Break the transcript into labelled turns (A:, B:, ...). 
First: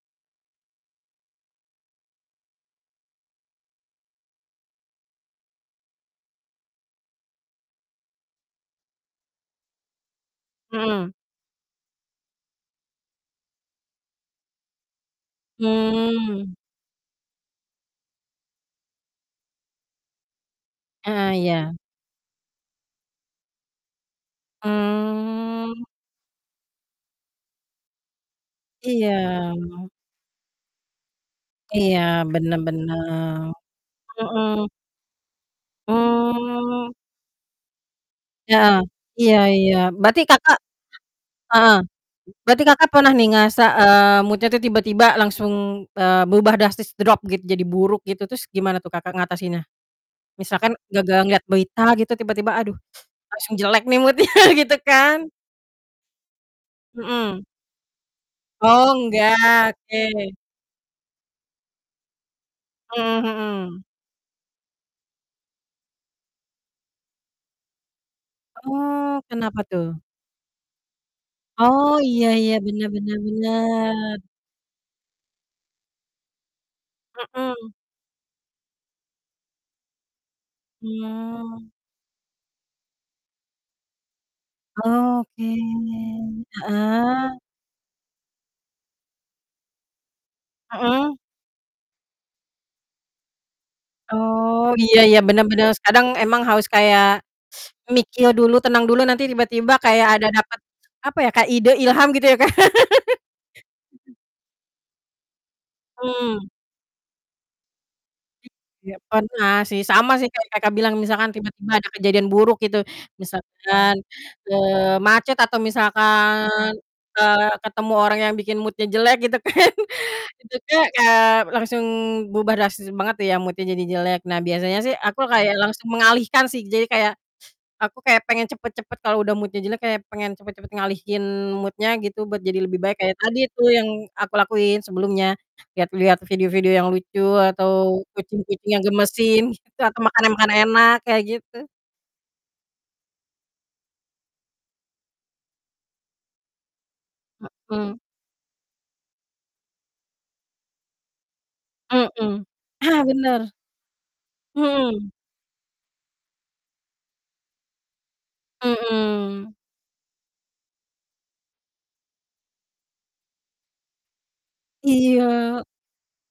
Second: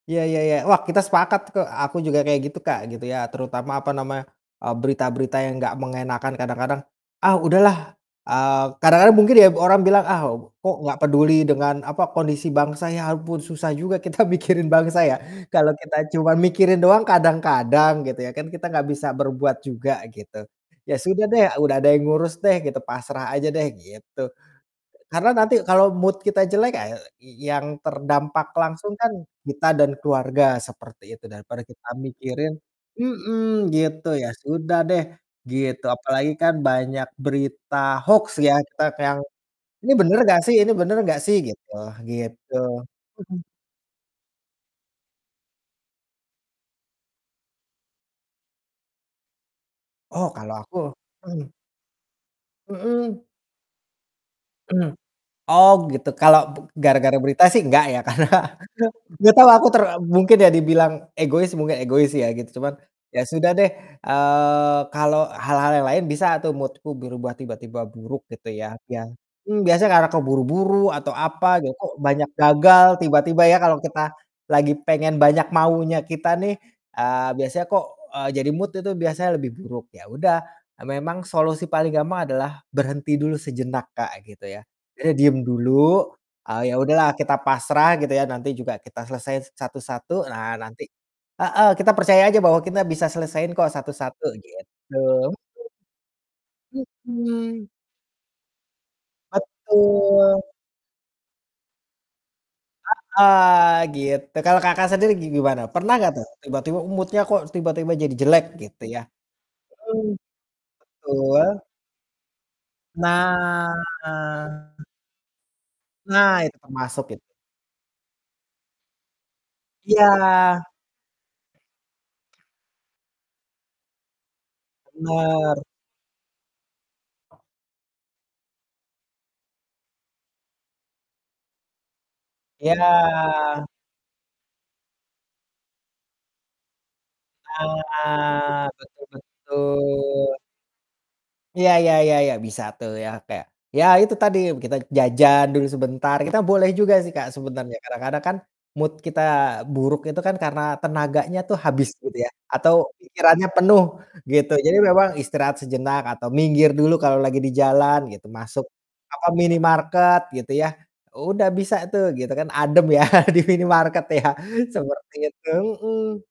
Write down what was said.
A: Ya ya ya, wah kita sepakat kok aku juga kayak gitu Kak, gitu ya, terutama apa namanya, eee, berita-berita yang gak mengenakkan kadang-kadang, "Ah udahlah," eee, kadang-kadang mungkin ya orang bilang, "Ah kok gak
B: Mhm.
A: peduli dengan apa, kondisi bangsa. Ya ampun susah juga kita mikirin bangsa ya, kalau kita cuma
B: Mmm.
A: mikirin doang kadang-kadang gitu ya kan, kita gak bisa berbuat juga" gitu. "Ya sudah
B: Ah
A: deh,
B: iya.
A: udah ada yang ngurus deh" gitu, "pasrah aja deh" gitu. Karena nanti
B: Mmm.
A: kalo mood kita jelek ae i yang terdampak langsung
B: Iya.
A: kan kita dan keluarga seperti itu, daripada kita
B: Iya,
A: mikirin
B: bener bener.
A: mhm, gitu ya
B: Mhm.
A: sudah deh, gitu. Apalagi kan
B: Mmm.
A: banyak berita hoax ya,
B: Heeh,
A: kita kayak yang,
B: iya iya.
A: "Ini bener
B: Berarti
A: nggak sih
B: Kakak
A: ini bener nggak sih?" Gitu
B: heeh,
A: gitu.
B: berarti Kakak pernah nih
A: Mhm.
B: ngerasa, eee, mood-nya tuh tiba-tiba langsung, eee, berubah drastis, drop gitu jadi buruk gitu? Terus gimana tuh Kakak ngatasinnya?
A: Oh kalau aku
B: Misalkan gara-gara ngelihat
A: mhm.
B: berita gitu tiba-tiba, aduh
A: Mhm.
B: langsung jelek nih mood-nya gitu
A: Mmm,
B: kan.
A: oh gitu, kalau gara-gara
B: Mhm.
A: berita sih nggak ya karena
B: Oh
A: gak tau aku
B: nggak.
A: ter
B: Oke.
A: mungkin ya dibilang egois, mungkin egois ya gitu, cuman ya
B: Mhm
A: sudah deh,
B: mhm.
A: eee, kalau hal-hal yang lain bisa atau mood-ku berubah tiba-tiba buruk gitu ya. Bia
B: Oh
A: mmm,
B: kenapa
A: biasanya
B: tuh?
A: karena keburu-buru atau apa, ya kok
B: Oh, iya
A: banyak
B: iya.
A: gagal
B: Benar benar
A: tiba-tiba ya, kalau kita
B: benar.
A: lagi pengen banyak maunya kita nih, eee, biasanya
B: Mhm.
A: kok, eee, jadi mood itu biasanya lebih buruk. Ya udah, memang solusi
B: Mmm.
A: paling gampang adalah berhenti dulu sejenak Kak, gitu ya. Jadi diem
B: Oke,
A: dulu, eee, ya udahlah kita
B: heeh.
A: pasrah gitu ya, nanti juga kita selesai satu-satu, nah nanti
B: Mhm.
A: heeh, kita percaya aja bahwa kita bisa selesaiin kok satu-satu, gitu.
B: Oh, iya iya
A: Mhm.
B: bener bener. Se kadang emang harus kayak
A: Mhm.
B: mikir dulu, tenang dulu nanti tiba-tiba kayak ada
A: Betul.
B: dapat apa ya, kayak ide, ilham gitu ya Kak.
A: Heeh,
B: Mmm.
A: gitu. Kalau Kakak sendiri gi gimana, pernah nggak tuh
B: Mmm.
A: tiba-tiba mood-nya kok tiba-tiba jadi jelek gitu
B: Iya
A: ya?
B: pernah sih,
A: Mhm,
B: sama sih kayak Kakak bilang misalkan
A: betul.
B: tiba-tiba ada kejadian buruk gitu.
A: Nah.
B: Misalkan, eee, macet atau
A: Nah,
B: misalkan,
A: itu termasuk it
B: eee, ketemu orang yang bikin mood-nya jelek gitu kan.
A: Iya.
B: Itu kek kayak langsung berubah drastis banget ya mood-nya jadi jelek. Nah biasanya sih aku kayak
A: Bener.
B: langsung mengalihkan sih, jadi kayak aku kayak pengen cepet-cepet kalau udah mood-nya jelek kayak pengen cepet-cepet ngalihin mood-nya gitu, buat jadi
A: Iya.
B: lebih baik, kayak tadi tuh yang aku lakuin sebelumnya. Liat-liat video-video yang lucu atau
A: Nah,
B: kucing-kucing yang
A: betul
B: gemesin, gitu atau
A: betul.
B: makanan-makanan enak, kayak gitu.
A: Iya iya iya iya, bisa tuh ya kayak, ya itu tadi kita jajan dulu sebentar. Kita boleh juga sih Kak, sebenarnya,
B: Mhm.
A: kadang-kadang kan mood kita buruk itu kan karena tenaganya tuh habis gitu ya,
B: Mhm,
A: atau
B: ah
A: pikirannya
B: bener.
A: penuh gitu. Jadi memang
B: Mhm.
A: istirahat sejenak atau minggir dulu kalau lagi di jalan gitu, masuk apa,
B: Mhm.
A: minimarket gitu ya. Udah bisa tuh gitu kan adem ya di minimarket ya seperti itu,
B: Iya.
A: mhm.